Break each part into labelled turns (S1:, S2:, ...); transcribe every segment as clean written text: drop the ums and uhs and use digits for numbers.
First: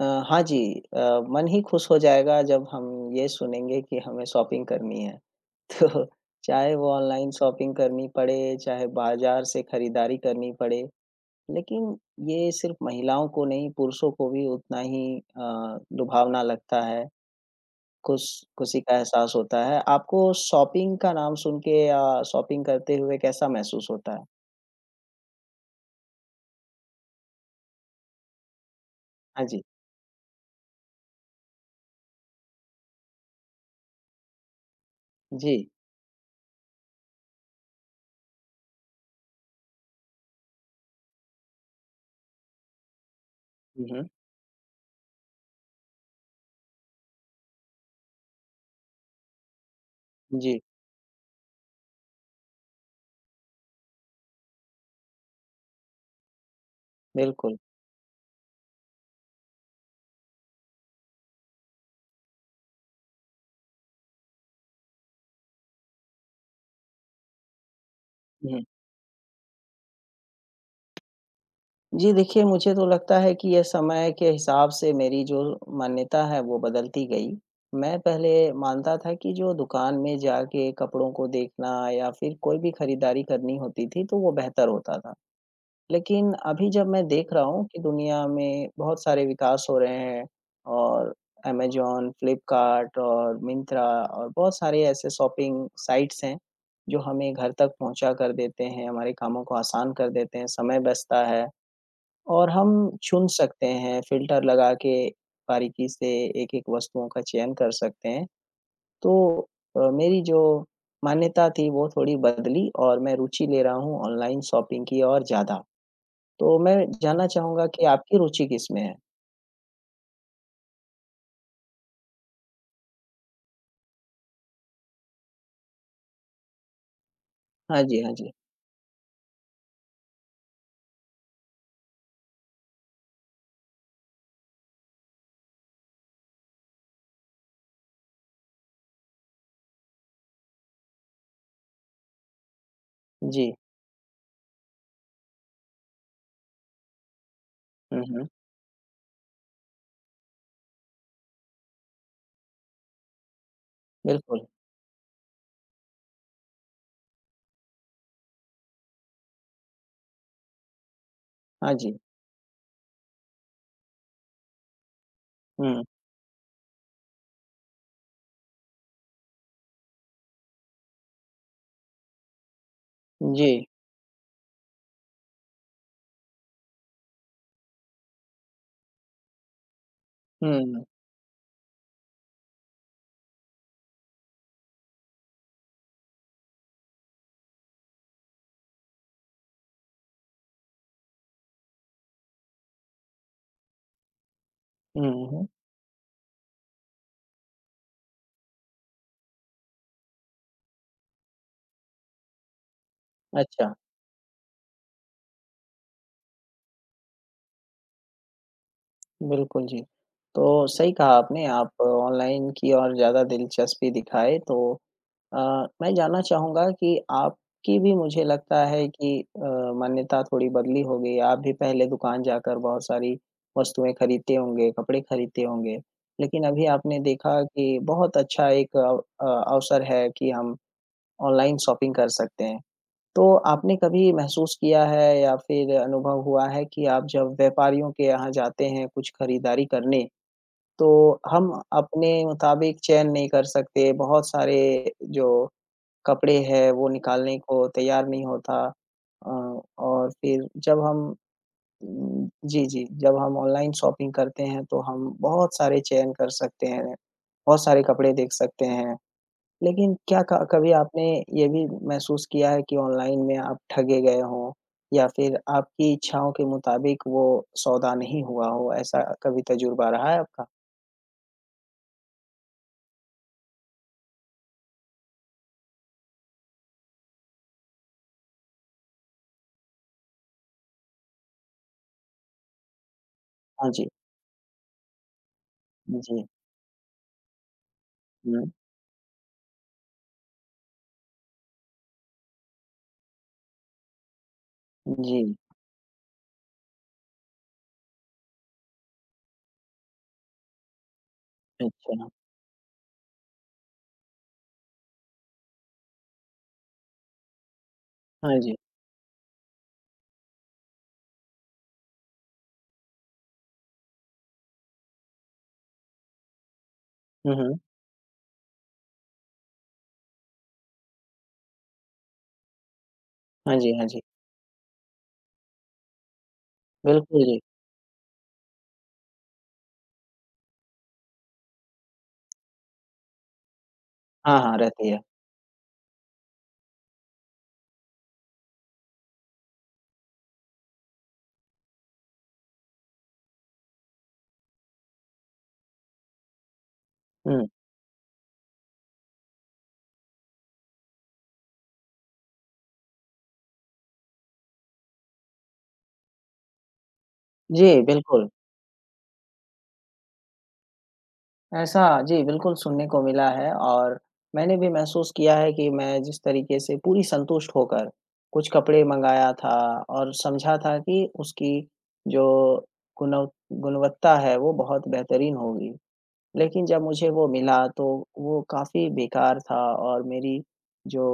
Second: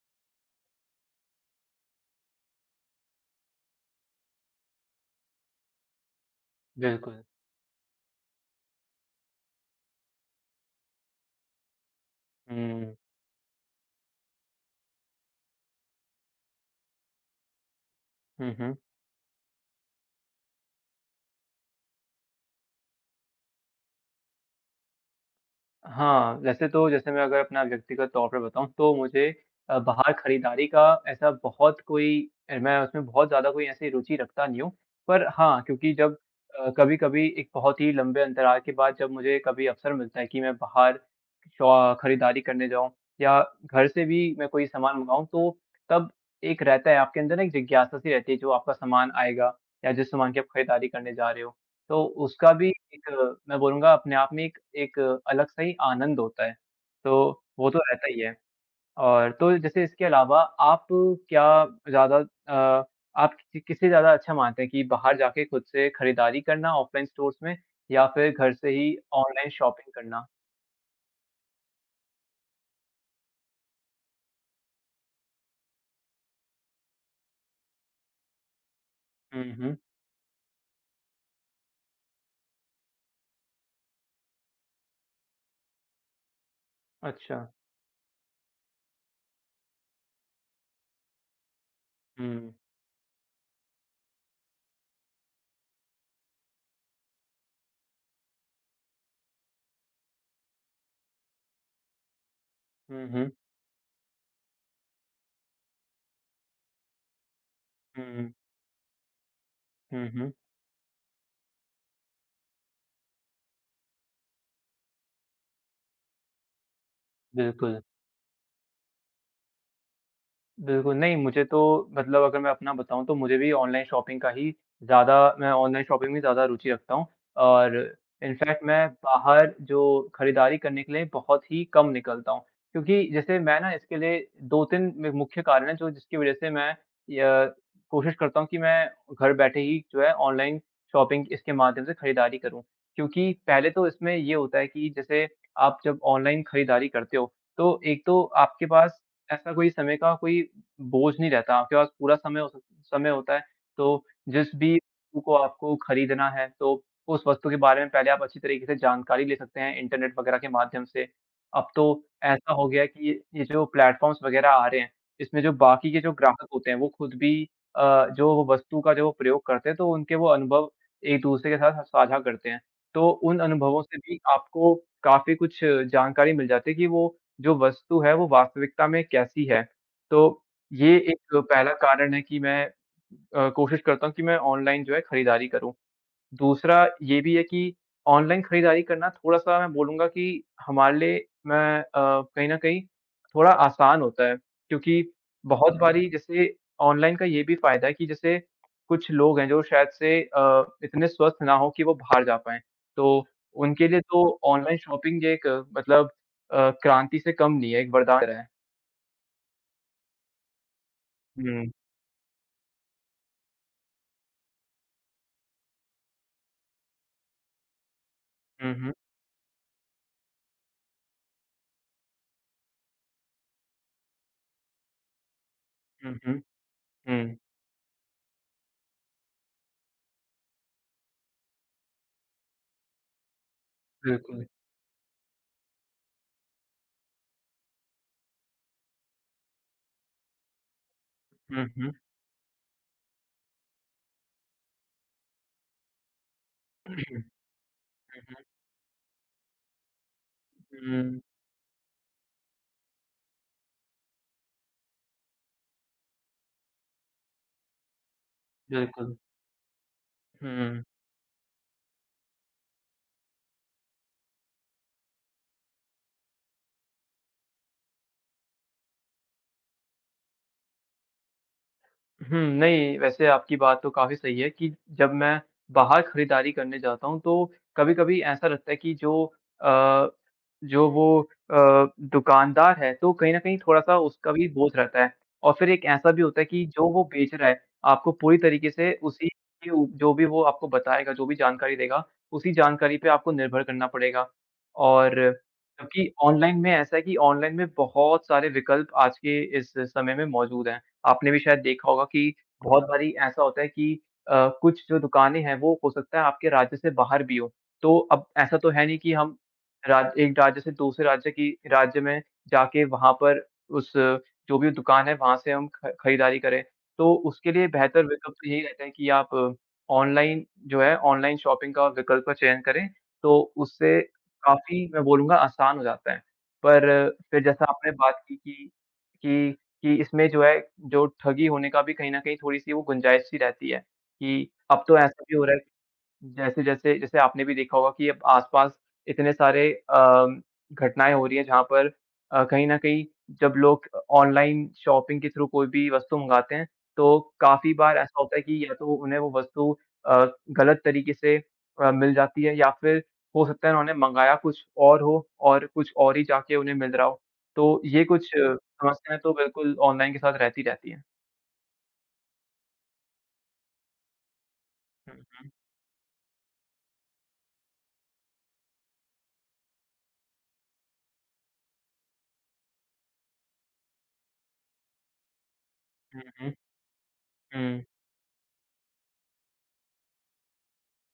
S1: अ, हाँ जी। अ, मन ही खुश हो जाएगा जब हम ये सुनेंगे कि हमें शॉपिंग करनी है। तो चाहे वो
S2: बिल्कुल।
S1: ऑनलाइन शॉपिंग करनी पड़े, चाहे बाज़ार से खरीदारी करनी पड़े, लेकिन ये सिर्फ़
S2: हुँ।
S1: महिलाओं को नहीं, पुरुषों को भी उतना ही लुभावना लगता है। खुश
S2: हुँ, हुँ।
S1: खुशी का एहसास होता है। आपको शॉपिंग का नाम सुन के या शॉपिंग करते हुए कैसा महसूस होता है?
S2: हाँ, वैसे तो जैसे मैं अगर अपना व्यक्तिगत तौर पे बताऊँ तो मुझे
S1: हाँ जी।
S2: बाहर खरीदारी का ऐसा बहुत कोई मैं उसमें बहुत ज़्यादा कोई ऐसी रुचि रखता नहीं हूँ। पर
S1: जी।
S2: हाँ, क्योंकि जब कभी-कभी एक बहुत ही लंबे अंतराल के बाद जब मुझे कभी अवसर मिलता है कि मैं बाहर शॉ खरीदारी करने जाऊँ या घर
S1: हुँ,
S2: से
S1: हुँ।
S2: भी मैं कोई सामान मँगाऊँ तो तब एक रहता है आपके अंदर ना एक जिज्ञासा सी रहती है जो आपका सामान आएगा या जिस सामान की आप
S1: जी,
S2: खरीदारी करने जा रहे हो। तो उसका भी एक मैं बोलूँगा अपने आप में एक एक अलग सा ही आनंद होता है। तो
S1: बिल्कुल।
S2: वो तो रहता ही है। और तो जैसे इसके अलावा आप क्या ज़्यादा अ, आप कि किसे ज़्यादा अच्छा मानते हैं कि बाहर जाके खुद से खरीदारी करना ऑफलाइन स्टोर्स में या फिर घर
S1: हुँ।
S2: से ही ऑनलाइन शॉपिंग करना?
S1: जी, देखिए मुझे तो लगता है कि ये समय के हिसाब से मेरी जो मान्यता है वो बदलती गई। मैं पहले मानता था कि
S2: हुँ,
S1: जो
S2: हुँ।
S1: दुकान में जाके कपड़ों को देखना या फिर कोई भी खरीदारी करनी होती थी तो वो बेहतर होता था। लेकिन अभी जब मैं देख
S2: अच्छा।
S1: रहा हूँ कि दुनिया में बहुत सारे विकास हो रहे हैं और अमेज़न,
S2: हुँ।
S1: फ्लिपकार्ट और मिंत्रा और बहुत सारे ऐसे शॉपिंग साइट्स हैं, जो हमें घर तक पहुँचा कर देते हैं, हमारे कामों को आसान कर देते हैं, समय बचता है। और हम
S2: हुँ,
S1: चुन
S2: हुँ।
S1: सकते हैं फ़िल्टर लगा के बारीकी से एक-एक वस्तुओं का चयन कर
S2: हुँ,
S1: सकते हैं।
S2: हुँ।
S1: तो मेरी
S2: हुँ,
S1: जो मान्यता थी वो थोड़ी बदली और मैं रुचि ले रहा हूँ ऑनलाइन शॉपिंग की और ज़्यादा। तो मैं जानना चाहूँगा
S2: बिल्कुल।
S1: कि आपकी रुचि किसमें है?
S2: बिल्कुल, नहीं मुझे तो मतलब अगर मैं अपना बताऊँ तो मुझे भी ऑनलाइन शॉपिंग का ही ज़्यादा मैं ऑनलाइन शॉपिंग में ज़्यादा रुचि रखता हूँ और
S1: हाँ जी, हाँ जी।
S2: इनफैक्ट मैं बाहर जो खरीदारी करने के लिए बहुत ही कम निकलता हूँ। क्योंकि जैसे मैं ना इसके लिए 2-3 म मुख्य कारण हैं जो जिसकी वज़ह से मैं य कोशिश करता हूँ कि मैं घर बैठे ही जो है ऑनलाइन शॉपिंग इसके माध्यम से खरीदारी करूँ। क्योंकि
S1: जी।
S2: पहले तो इसमें ये होता है कि जैसे आप जब ऑनलाइन खरीदारी करते हो, तो एक
S1: हुँ,
S2: तो
S1: हुँ।
S2: आपके पास ऐसा कोई समय का कोई बोझ नहीं रहता, आपके पास पूरा समय हो सक समय होता है, तो
S1: बिल्कुल।
S2: जिस भी वस्तु को आपको खरीदना है, तो उस वस्तु के बारे में पहले आप अच्छी तरीके से जानकारी ले सकते हैं इंटरनेट वगैरह के माध्यम से। अब
S1: हाँ
S2: तो
S1: जी।
S2: ऐसा हो गया है कि ये जो प्लेटफ़ॉर्म्स वगैरह आ रहे हैं, इसमें जो
S1: हुँ।
S2: बाकी के जो ग्राहक होते हैं, वो खुद भी जो वो वस्तु का जो वो प्रयोग करते हैं, तो उनके वो अनुभव एक-दूसरे के साथ साझा करते हैं। तो उन
S1: जी।
S2: अनुभवों से भी आपको काफ़ी कुछ जानकारी मिल जाती है कि वो जो वस्तु है, वो वास्तविकता में कैसी है। तो
S1: हुँ।
S2: ये एक पहला कारण है कि मैं कोशिश करता हूँ कि मैं ऑनलाइन जो है खरीदारी करूँ। दूसरा ये भी है कि ऑनलाइन खरीदारी करना थोड़ा-सा मैं बोलूँगा कि हमारे लिए मैं कहीं न कहीं थोड़ा आसान होता है। क्योंकि
S1: हुँ, हुँ।
S2: बहुत हुँ। बारी जैसे ऑनलाइन का ये भी फ़ायदा है कि जैसे कुछ लोग हैं जो शायद से इतने स्वस्थ ना हों कि वो बाहर जा पाएँ। तो
S1: अच्छा।
S2: उनके लिए तो ऑनलाइन शॉपिंग एक मतलब क्रांति से कम नहीं है, एक वरदान है।
S1: बिल्कुल जी। तो सही कहा आपने,
S2: हुँ।
S1: आप ऑनलाइन की और ज़्यादा दिलचस्पी दिखाए तो अ, मैं जानना चाहूँगा कि आपकी भी मुझे लगता
S2: हुँ,
S1: है
S2: हुँ।
S1: कि मान्यता थोड़ी बदली हो गई है। आप भी पहले दुकान जाकर बहुत सारी वस्तुएँ खरीदते होंगे, कपड़े खरीदते होंगे।
S2: हुँ, हुँ।
S1: लेकिन अभी आपने
S2: हुँ।
S1: देखा कि बहुत अच्छा एक अवसर है कि हम ऑनलाइन शॉपिंग कर सकते हैं। तो आपने कभी
S2: बिल्कुल।
S1: महसूस किया है या फिर अनुभव हुआ है कि आप जब व्यापारियों के यहाँ जाते हैं कुछ खरीदारी करने, तो हम
S2: हुँ, हुँ।
S1: अपने मुताबिक चयन नहीं कर सकते, बहुत सारे जो कपड़े है, वो
S2: हुँ,
S1: निकालने को तैयार नहीं
S2: हुँ,
S1: होता। अ, और फिर जब हम
S2: हुँ,
S1: जी, जी, जब हम ऑनलाइन शॉपिंग करते हैं, तो हम बहुत सारे चयन कर सकते हैं, बहुत सारे कपड़े देख सकते हैं।
S2: बिल्कुल।
S1: लेकिन क्या क कभी
S2: हुँ।
S1: आपने ये भी महसूस किया है कि ऑनलाइन में आप ठगे गए हों या फिर आपकी इच्छाओं के मुताबिक वो सौदा नहीं हुआ हो? ऐसा कभी तजुर्बा रहा है आपका?
S2: हुँ, नहीं, वैसे आपकी बात तो काफ़ी सही है कि जब मैं बाहर खरीदारी करने जाता हूँ, तो कभी-कभी ऐसा लगता है कि जो अ, जो वो अ, दुकानदार है, तो कहीं न कहीं
S1: हाँ जी।
S2: थोड़ा-सा उसका भी बोझ रहता है। और फिर एक ऐसा भी
S1: जी।
S2: होता है कि जो वो बेच रहा है, आपको पूरी
S1: हुँ,
S2: तरीके से उसी के उ जो भी वो आपको बताएगा, जो भी जानकारी देगा, उसी जानकारी पे आपको निर्भर करना पड़ेगा। और
S1: जी।
S2: जबकि ऑनलाइन में ऐसा है कि ऑनलाइन में बहुत सारे विकल्प आज के इस समय में मौजूद हैं। आपने भी शायद देखा होगा
S1: अच्छा।
S2: कि बहुत बारी ऐसा होता है कि कुछ जो दुकानें हैं वो हो सकता है आपके राज्य से बाहर भी हो। तो अब
S1: हाँ
S2: ऐसा
S1: जी।
S2: तो है नहीं कि हम राज एक राज्य से दूसरे राज्य की राज्य में जाके वहाँ पर उस जो भी दुकान है वहाँ से हम ख खरीदारी करें। तो
S1: हुँ,
S2: उसके
S1: हुँ।
S2: लिए बेहतर विकल्प तो यही रहता है कि आप ऑनलाइन जो है ऑनलाइन शॉपिंग का विकल्प का चयन करें, तो
S1: हाँ जी, हाँ
S2: उससे
S1: जी।
S2: काफ़ी मैं बोलूँगा आसान हो जाता है। पर
S1: बिल्कुल जी।
S2: फिर जैसा आपने बात की कि कि इसमें जो है, जो ठगी होने का भी कहीं न कहीं थोड़ी-सी वो गुंजाइश-सी रहती है,
S1: हाँ,
S2: कि
S1: हाँ,
S2: अब
S1: रहती
S2: तो
S1: है।
S2: ऐसा भी हो रहा है जैसे, जैसे जैसे आपने भी देखा होगा कि अब आस-पास इतने सारे घटनाएँ हो रही हैं जहाँ पर कहीं न कहीं जब लोग ऑनलाइन शॉपिंग के थ्रू कोई भी वस्तु मँगाते हैं, तो
S1: हुँ,
S2: काफ़ी बार ऐसा होता है कि या तो उन्हें वो वस्तु अ, गलत तरीके से मिल जाती है या फिर हो सकता है उन्होंने मँगाया कुछ और हो और कुछ और ही जाके उन्हें मिल रहा हो। तो
S1: जी,
S2: ये
S1: बिल्कुल।
S2: कुछ समस्याएँ तो बिल्कुल ऑनलाइन के साथ रहती रहती हैं।
S1: ऐसा जी, बिल्कुल सुनने को मिला है और मैंने भी महसूस
S2: हुँ,
S1: किया
S2: हुँ।
S1: है कि मैं जिस तरीके से पूरी संतुष्ट होकर कुछ कपड़े मँगाया था और समझा था कि उसकी जो गुणव गुणवत्ता है, वो बहुत बेहतरीन होगी।
S2: हुँ, हुँ।
S1: लेकिन जब मुझे वो मिला,
S2: हुँ,
S1: तो वो काफ़ी बेकार था और मेरी जो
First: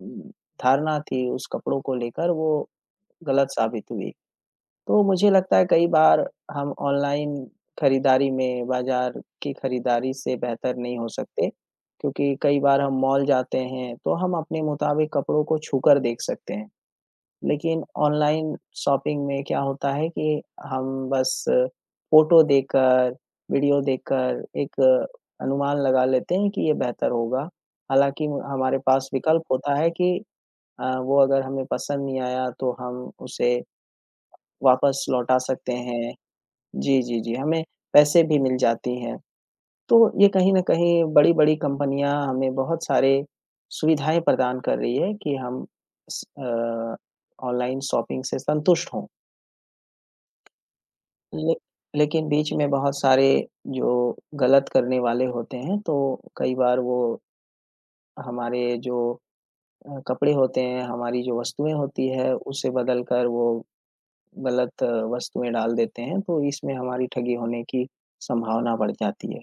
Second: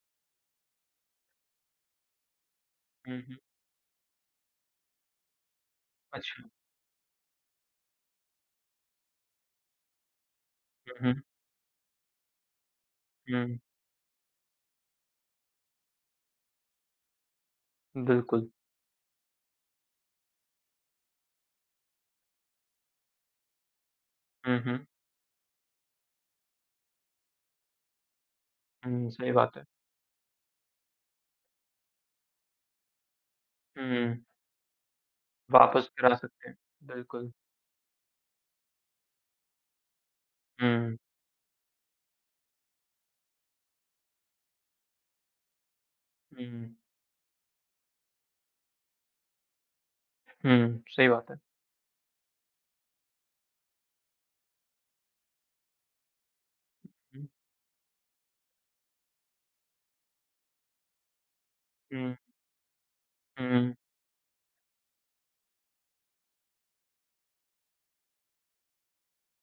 S1: उम, धारणा थी उस कपड़ों को लेकर, वो
S2: हुँ, हुँ।
S1: गलत साबित हुई। तो मुझे लगता है कई बार
S2: अच्छा।
S1: हम ऑनलाइन खरीदारी में बाज़ार की खरीदारी से बेहतर नहीं हो
S2: हुँ,
S1: सकते, क्योंकि कई बार हम मॉल
S2: हुँ, हुँ।
S1: जाते हैं तो हम अपने मुताबिक कपड़ों को छूकर देख सकते हैं। लेकिन
S2: बिल्कुल।
S1: ऑनलाइन शॉपिंग में क्या होता है कि हम बस फ़ोटो देखकर, वीडियो देखकर
S2: हुँ,
S1: एक
S2: हुँ।
S1: अनुमान लगा लेते हैं कि ये बेहतर होगा। हालाँकि हमारे
S2: हुँ,
S1: पास
S2: सही
S1: विकल्प
S2: बात है।
S1: होता है कि वो अगर हमें पसंद नहीं आया तो हम उसे
S2: हुँ,
S1: वापस लौटा सकते
S2: वापस
S1: हैं।
S2: करा सकते हैं।
S1: जी, जी,
S2: बिल्कुल।
S1: जी, हमें पैसे भी मिल जाती हैं। तो ये कहीं न कहीं
S2: हुँ,
S1: बड़ी-बड़ी कंपनियाँ हमें बहुत सारे सुविधाएँ प्रदान कर रही है कि हम स
S2: हुँ,
S1: अ, ऑनलाइन शॉपिंग से संतुष्ट हों।
S2: हुँ, सही बात है।
S1: ले लेकिन बीच में बहुत सारे जो गलत करने वाले होते हैं, तो कई बार वो
S2: हुँ,
S1: हमारे जो कपड़े होते हैं, हमारी जो वस्तुएँ होती
S2: हुँ,
S1: है, उसे बदल कर वो
S2: हुँ।
S1: गलत वस्तुएँ डाल देते हैं, तो इसमें हमारी ठगी होने की संभावना बढ़ जाती है।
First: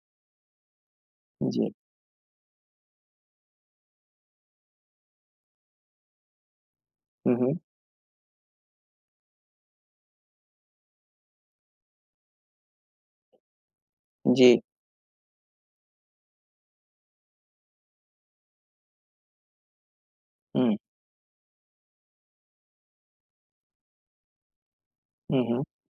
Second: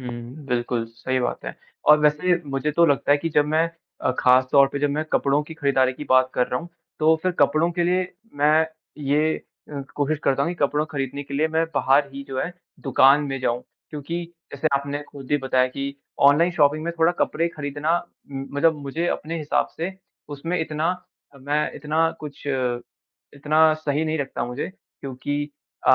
S2: हुँ, बिल्कुल, सही बात है।
S1: जी।
S2: और वैसे मुझे तो लगता है कि जब मैं ख़ास तौर पे जब मैं कपड़ों की खरीदारी की बात कर रहा हूँ, तो फिर
S1: हुँ, हुँ।
S2: कपड़ों के लिए मैं ये कोशिश करता हूँ कि कपड़ों खरीदने के लिए मैं बाहर ही जो है दुकान में जाऊँ। क्योंकि
S1: जी।
S2: जैसे आपने खुद ही बताया कि ऑनलाइन शॉपिंग में थोड़ा कपड़े खरीदना मतलब मुझे अपने हिसाब से उसमें
S1: हुँ,
S2: इतना मैं इतना कुछ इतना सही नहीं लगता मुझे
S1: हुँ,
S2: क्योंकि
S1: हुँ।
S2: अ,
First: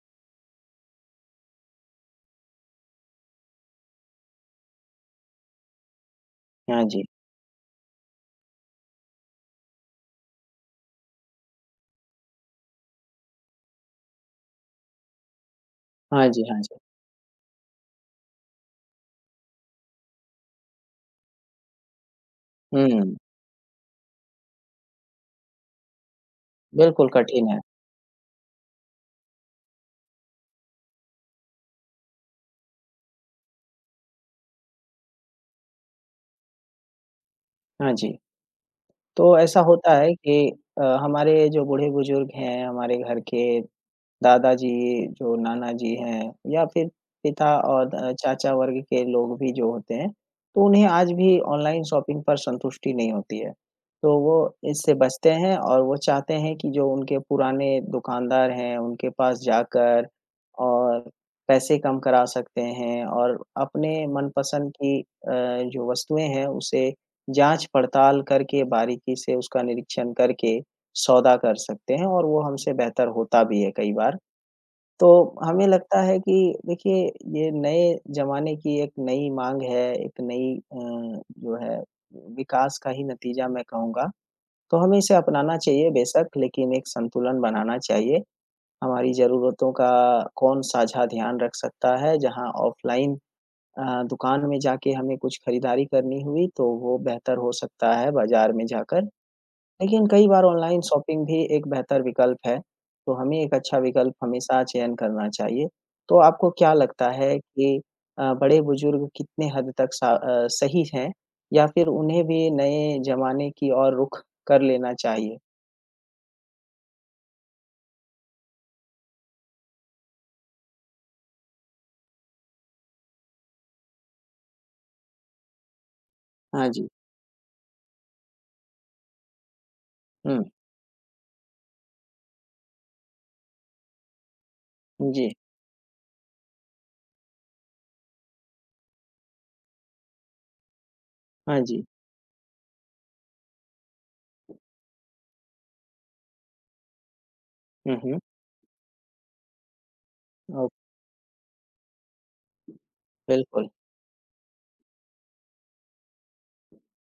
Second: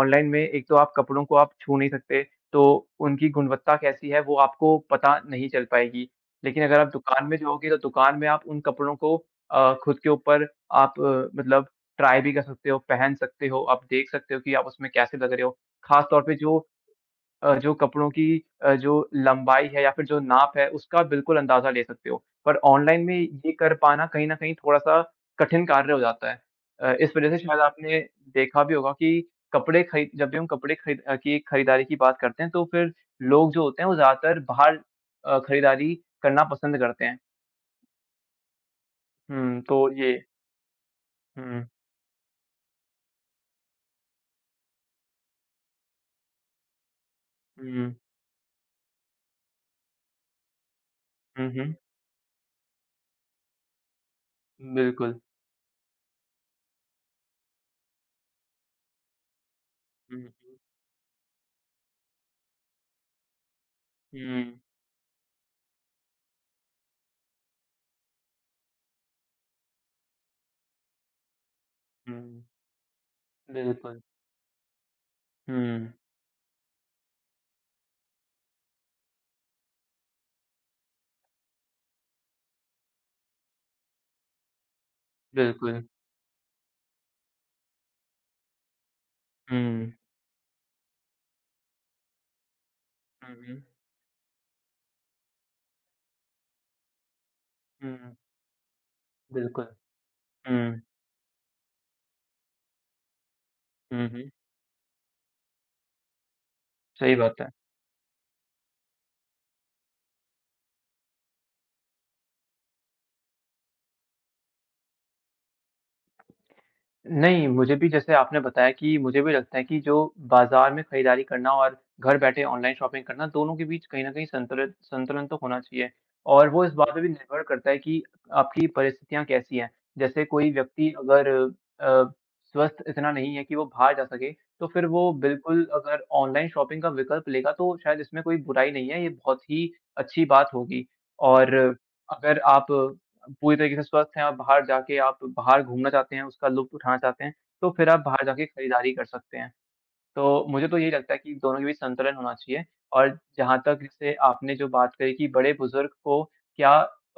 S2: ऑनलाइन में एक तो आप कपड़ों को आप छू नहीं सकते। तो उनकी गुणवत्ता कैसी है वो आपको पता नहीं चल पाएगी। लेकिन अगर
S1: हाँ
S2: आप
S1: जी।
S2: दुकान में जाओगे तो दुकान में आप उन कपड़ों को खुद के ऊपर आप मतलब ट्राई भी कर सकते हो, पहन सकते हो, आप देख सकते हो कि आप उसमें कैसे लग रहे हो। ख़ास तौर
S1: हाँ
S2: पे
S1: जी,
S2: जो
S1: हाँ जी।
S2: जो कपड़ों की जो लंबाई है या फिर जो नाप है, उसका बिल्कुल अंदाज़ा ले सकते हो। पर ऑनलाइन में
S1: हुँ,
S2: ये कर पाना कहीं न कहीं थोड़ा-सा कठिन कार्य हो जाता है।
S1: बिल्कुल
S2: इस वज़ह से
S1: कठिन है।
S2: शायद आपने देखा भी होगा कि कपड़े खरीद जब भी हम कपड़े खरीद की खरीदारी की बात करते हैं, तो फिर लोग जो होते हैं, वो ज़्यादातर बाहर खरीदारी करना पसंद करते हैं।
S1: हाँ जी। तो ऐसा
S2: हुँ, तो
S1: होता
S2: ये
S1: है कि हमारे जो
S2: हुँ,
S1: बूढ़े-बुज़ुर्ग हैं, हमारे घर के दादाजी, जो नाना जी हैं या फिर पिता
S2: हुँ,
S1: और चाचा वर्ग के लोग भी जो होते हैं, तो उन्हें आज भी
S2: हुँ, हुँ,
S1: ऑनलाइन शॉपिंग पर संतुष्टि नहीं होती है। तो वो इससे
S2: बिल्कुल।
S1: बचते हैं और वो चाहते हैं कि जो उनके पुराने दुकानदार हैं, उनके पास जाकर
S2: हुँ, हुँ,
S1: और पैसे कम करा सकते हैं और अपने
S2: हुँ,
S1: मनपसंद की जो वस्तुएँ हैं, उसे जाँच-पड़ताल करके, बारीकी से उसका निरीक्षण करके सौदा कर सकते हैं और वो
S2: हुँ,
S1: हमसे बेहतर होता भी है कई
S2: बिल्कुल।
S1: बार। तो हमें
S2: हुँ,
S1: लगता है कि देखिए ये नए ज़माने की एक नई माँग है, एक नई जो है विकास का ही नतीजा मैं कहूँगा। तो हमें इसे अपनाना
S2: बिल्कुल।
S1: चाहिए बेशक लेकिन एक संतुलन बनाना चाहिए। हमारी ज़रूरतों का
S2: हुँ,
S1: कौन साझा ध्यान रख सकता है जहाँ ऑफ़लाइन
S2: हुँ, हुँ,
S1: दुकान में जाके हमें कुछ खरीदारी करनी हुई तो वो बेहतर हो सकता है
S2: हुँ।
S1: बाज़ार में जाकर।
S2: बिल्कुल।
S1: लेकिन कई बार
S2: हुँ,
S1: ऑनलाइन शॉपिंग भी एक बेहतर विकल्प है, तो हमें एक अच्छा
S2: हुँ,
S1: विकल्प
S2: हुँ,
S1: हमेशा चयन करना चाहिए। तो आपको क्या लगता
S2: सही
S1: है
S2: बात है।
S1: कि बड़े-बुजुर्ग कितने हद तक सही हैं या फिर उन्हें भी नए ज़माने की ओर रुख कर लेना चाहिए?
S2: नहीं, मुझे भी जैसे आपने बताया कि मुझे भी लगता है कि जो बाज़ार में खरीदारी करना और घर बैठे ऑनलाइन शॉपिंग करना, दोनों के बीच कहीं न कहीं संतुलित संतुलन तो होना चाहिए। और वो
S1: हाँ
S2: इस
S1: जी।
S2: बात पे भी निर्भर करता है कि आपकी परिस्थितियाँ कैसी हैं। जैसे
S1: हुँ,
S2: कोई व्यक्ति अगर अ, स्वस्थ इतना नहीं है कि वो बाहर जा सके, तो फिर वो
S1: जी।
S2: बिल्कुल अगर ऑनलाइन शॉपिंग का विकल्प लेगा, तो शायद इसमें कोई बुराई नहीं है, ये बहुत ही अच्छी बात होगी। और
S1: हाँ जी।
S2: अगर आप पूरी तरीके से स्वस्थ हैं और बाहर जाके आप बाहर घूमना चाहते हैं, उसका लुत्फ़ उठाना चाहते हैं, तो फिर
S1: हुँ,
S2: आप
S1: हुँ।
S2: बाहर जाके खरीदारी कर सकते हैं। तो मुझे
S1: ओ
S2: तो यही लगता है कि दोनों के बीच संतुलन होना चाहिए और जहाँ
S1: बिल्कुल।
S2: तक जैसे आपने जो बात कही कि बड़े-बुज़ुर्ग को क्या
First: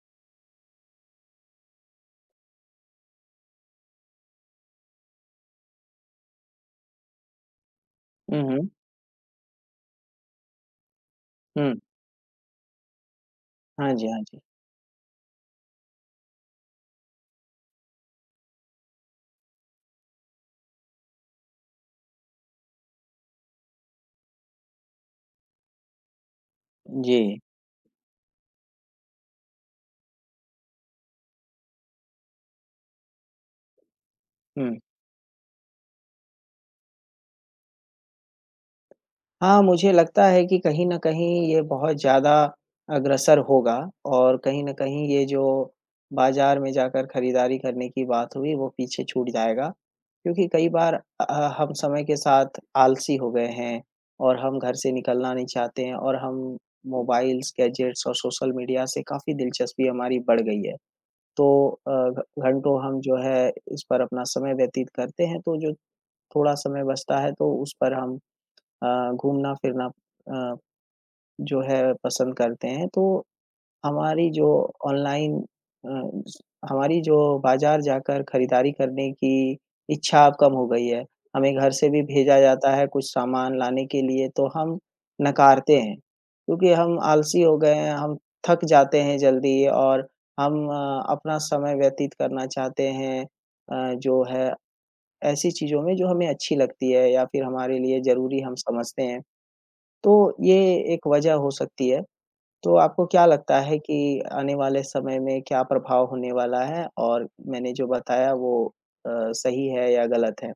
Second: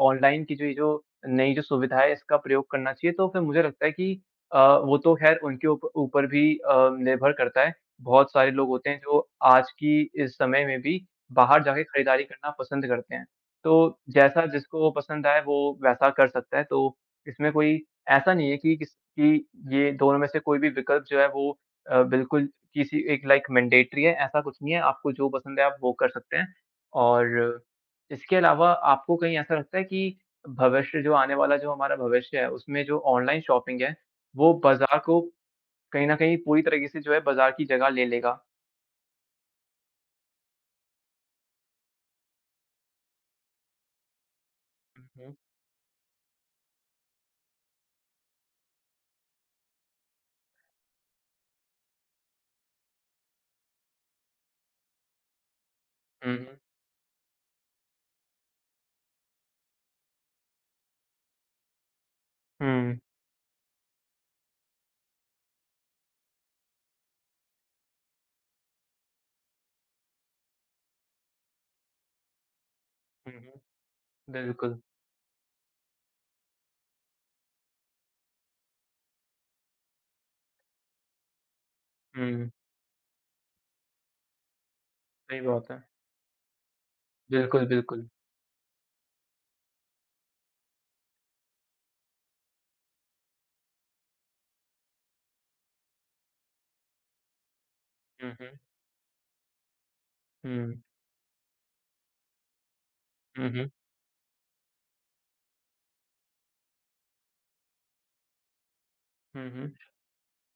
S2: ऑनलाइन की जो ये जो नई जो सुविधा है इसका प्रयोग करना चाहिए, तो फिर मुझे लगता है कि अ, वो तो ख़ैर उनके ऊप ऊपर भी निर्भर करता है। बहुत
S1: हुँ,
S2: सारे लोग
S1: हुँ।
S2: होते हैं जो आज की इस समय में भी बाहर
S1: हुँ।
S2: जाके खरीदारी करना पसंद करते हैं। तो
S1: हाँ जी, हाँ जी।
S2: जैसा जिसको पसंद आए वो वैसा कर सकता है, तो इसमें कोई ऐसा नहीं है कि ये दोनों में से कोई भी विकल्प जो है वो बिल्कुल किसी एक लाइक मैंडेटरी है, ऐसा कुछ नहीं है, आपको जो पसंद है आप वो कर सकते हैं।
S1: जी।
S2: और इसके अलावा आपको कहीं ऐसा लगता है कि भविष्य जो आने वाला जो हमारा भविष्य है, उसमें जो ऑनलाइन शॉपिंग है, वो
S1: हुँ।
S2: बाज़ार को कहीं न कहीं पूरी तरीके से जो है बाज़ार की जगह ले लेगा?
S1: हाँ, मुझे लगता है कि कहीं न कहीं ये बहुत ज़्यादा अग्रसर होगा और कहीं न कहीं ये
S2: हुँ,
S1: जो बाज़ार में जाकर खरीदारी करने की बात हुई, वो पीछे छूट जाएगा। क्योंकि कई बार हम समय के साथ आलसी हो गए हैं और हम घर से निकलना नहीं चाहते हैं और
S2: हुँ,
S1: हम
S2: हुँ,
S1: मोबाइल्स, गैजेट्स और सोशल मीडिया से काफ़ी दिलचस्पी हमारी बढ़ गई है। तो घ घंटों
S2: हुँ,
S1: हम जो है इस पर अपना समय व्यतीत करते हैं, तो जो थोड़ा समय बचता है, तो उस पर हम अ, घूमना-फिरना अ, जो है पसंद करते हैं, तो
S2: हुँ, हुँ,
S1: हमारी जो
S2: बिल्कुल।
S1: ऑनलाइन अ, हमारी जो बाज़ार जाकर खरीदारी करने की इच्छा अब कम हो गई है। हमें घर से भी भेजा
S2: हुँ,
S1: जाता है कुछ सामान लाने के लिए, तो हम
S2: सही बात
S1: नकारते
S2: है।
S1: हैं, क्योंकि हम आलसी हो
S2: बिल्कुल,
S1: गए हैं,
S2: बिल्कुल।
S1: हम थक जाते हैं जल्दी और हम अपना समय व्यतीत करना चाहते हैं जो है ऐसी चीज़ों में जो हमें अच्छी लगती है या फिर हमारे लिए
S2: हुँ,
S1: ज़रूरी
S2: हुँ,
S1: हम समझते हैं। तो ये
S2: हुँ,
S1: एक वजह हो सकती है। तो आपको क्या
S2: हुँ,
S1: लगता
S2: हुँ,
S1: है कि आने वाले समय में क्या प्रभाव होने वाला है और मैंने जो बताया वो
S2: हुँ,
S1: सही
S2: हुँ।
S1: है या गलत है?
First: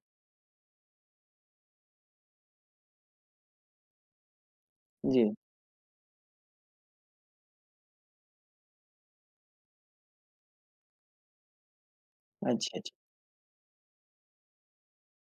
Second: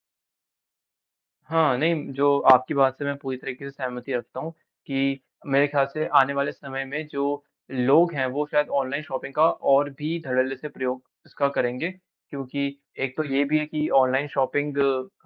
S2: हाँ, नहीं, जो आपकी बात से मैं पूरी तरीके से सहमति रखता हूँ कि
S1: जी।
S2: मेरे ख़्याल से आने वाले समय में जो लोग हैं, वो शायद ऑनलाइन शॉपिंग का और भी धड़ल्ले से प्रयोग इसका करेंगे। क्योंकि
S1: अच्छा, अच्छा।
S2: एक तो ये भी है कि ऑनलाइन शॉपिंग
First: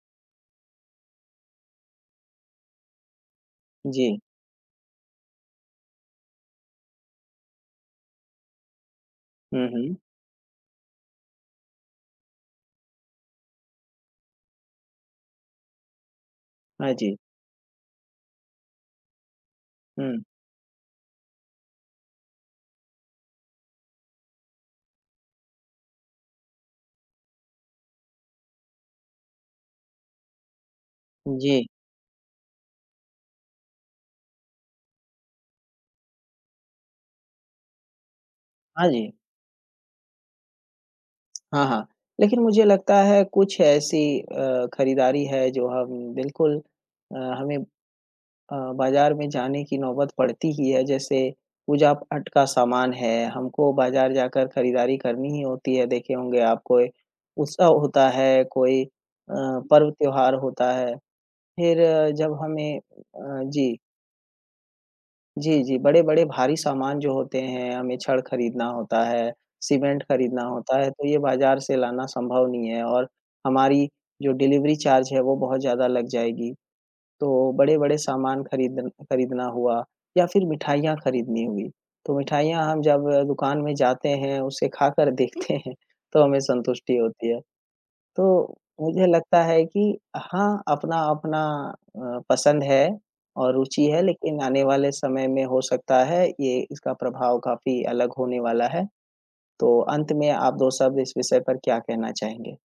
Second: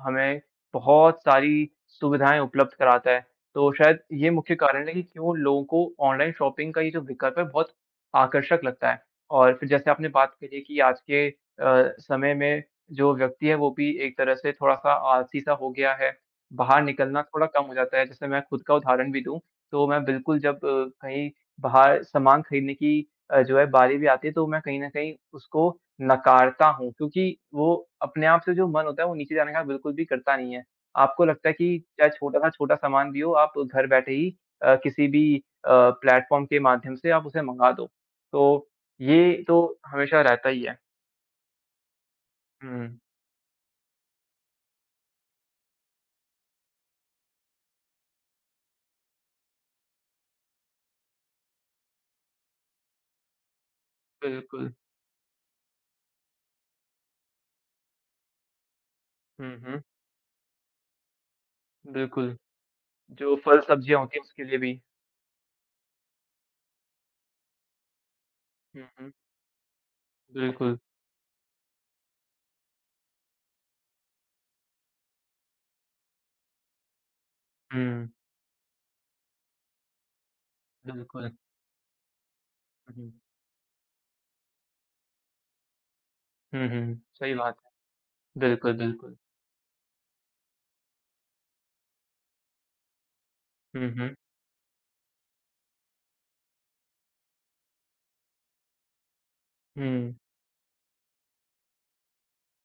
S2: हमें बहुत सारी सुविधाएँ उपलब्ध कराता है। तो शायद
S1: जी।
S2: ये मुख्य कारण है कि क्यों लोगों को ऑनलाइन शॉपिंग का ये जो विकल्प है, बहुत आकर्षक लगता है। और
S1: हुँ,
S2: फिर जैसे
S1: हुँ।
S2: आपने बात करी है कि आज के समय में जो व्यक्ति है वो भी एक तरह से थोड़ा-सा आलसी-सा हो गया है, बाहर
S1: हाँ जी।
S2: निकलना थोड़ा कम हो जाता है। जैसे मैं खुद का उदाहरण भी दूँ, तो मैं
S1: हुँ।
S2: बिल्कुल जब कहीं बाहर सामान खरीदने की जो है बारी भी आती है तो मैं कहीं न कहीं उसको नकारता हूँ क्योंकि वो अपने आप से जो मन होता है वो नीचे जाने का बिल्कुल भी करता नहीं है। आपको लगता है
S1: जी।
S2: कि चाहे छोटा से छोटा सामान भी हो, आप घर बैठे ही किसी भी प्लेटफ़ॉर्म के माध्यम से आप उसे मँगा दो। तो
S1: हाँ जी।
S2: ये तो हमेशा रहता ही है।
S1: हाँ, हाँ। लेकिन मुझे
S2: हुँ,
S1: लगता है कुछ ऐसी खरीदारी है जो हम बिल्कुल हमें बाज़ार में जाने की नौबत पड़ती ही है, जैसे पूजा-पाठ का सामान है, हमको बाज़ार जाकर
S2: बिल्कुल।
S1: खरीदारी करनी ही होती है। देखे होंगे आप कोई उत्सव होता है, कोई
S2: हुँ, हुँ,
S1: पर्व त्योहार होता है, फिर
S2: बिल्कुल,
S1: जब हमें
S2: जो
S1: जी,
S2: फल-सब्जियाँ होती हैं उसके लिए भी।
S1: जी, जी, बड़े-बड़े भारी सामान जो होते हैं, हमें छड़ खरीदना
S2: हुँ,
S1: होता
S2: हुँ,
S1: है, सीमेंट खरीदना
S2: बिल्कुल,
S1: होता है, तो ये बाज़ार से लाना संभव नहीं है और हमारी जो डिलीवरी चार्ज है, वो बहुत ज़्यादा लग जाएगी। तो बड़े-बड़े
S2: हुँ,
S1: सामान खरीदना हुआ या फिर मिठाइयाँ
S2: बिल्कुल,
S1: खरीदनी हुई। तो मिठाइयाँ हम
S2: हुँ,
S1: जब
S2: हुँ,
S1: दुकान में जाते हैं, उसे खाकर देखते हैं, तो हमें
S2: हुँ, हुँ,
S1: संतुष्टि होती
S2: सही
S1: है।
S2: बात है,
S1: तो
S2: बिल्कुल,
S1: मुझे
S2: बिल्कुल,
S1: लगता है कि हाँ, अपना-अपना पसंद है और रुचि
S2: हुँ,
S1: है,
S2: हुँ,
S1: लेकिन आने वाले समय में हो सकता है ये इसका प्रभाव काफ़ी अलग होने वाला है। तो अंत
S2: हुँ।
S1: में आप 2 शब्द इस विषय पर क्या कहना चाहेंगे?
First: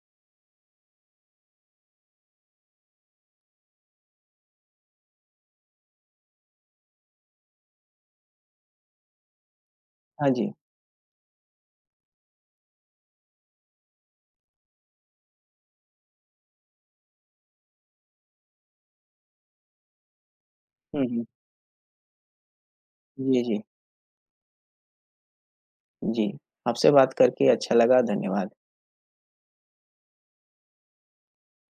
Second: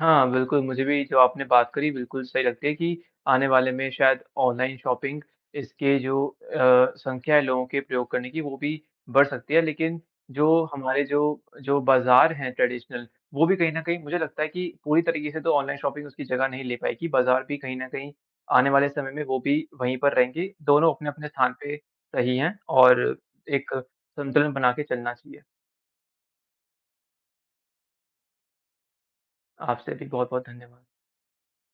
S2: हाँ, बिल्कुल, मुझे भी जो आपने बात करी बिल्कुल सही लगती है कि आने वाले में शायद ऑनलाइन शॉपिंग इसके जो संख्या है लोगों के प्रयोग करने की वो भी बढ़ सकती है। लेकिन
S1: हाँ
S2: जो
S1: जी।
S2: हमारे जो जो बाज़ार हैं ट्रेडिशनल वो भी कहीं न कहीं मुझे लगता है कि पूरी तरीके से तो ऑनलाइन शॉपिंग उसकी जगह नहीं ले पाएगी। बाज़ार भी कहीं न कहीं आने वाले समय में वो भी वहीं पर रहेंगे। दोनों
S1: हुँ, हुँ।
S2: अपने-अपने स्थान पे सही हैं और
S1: जी, जी।
S2: एक संतुलन बना के चलना चाहिए।
S1: जी, आपसे बात करके अच्छा लगा। धन्यवाद।
S2: आपसे भी बहुत-बहुत धन्यवाद।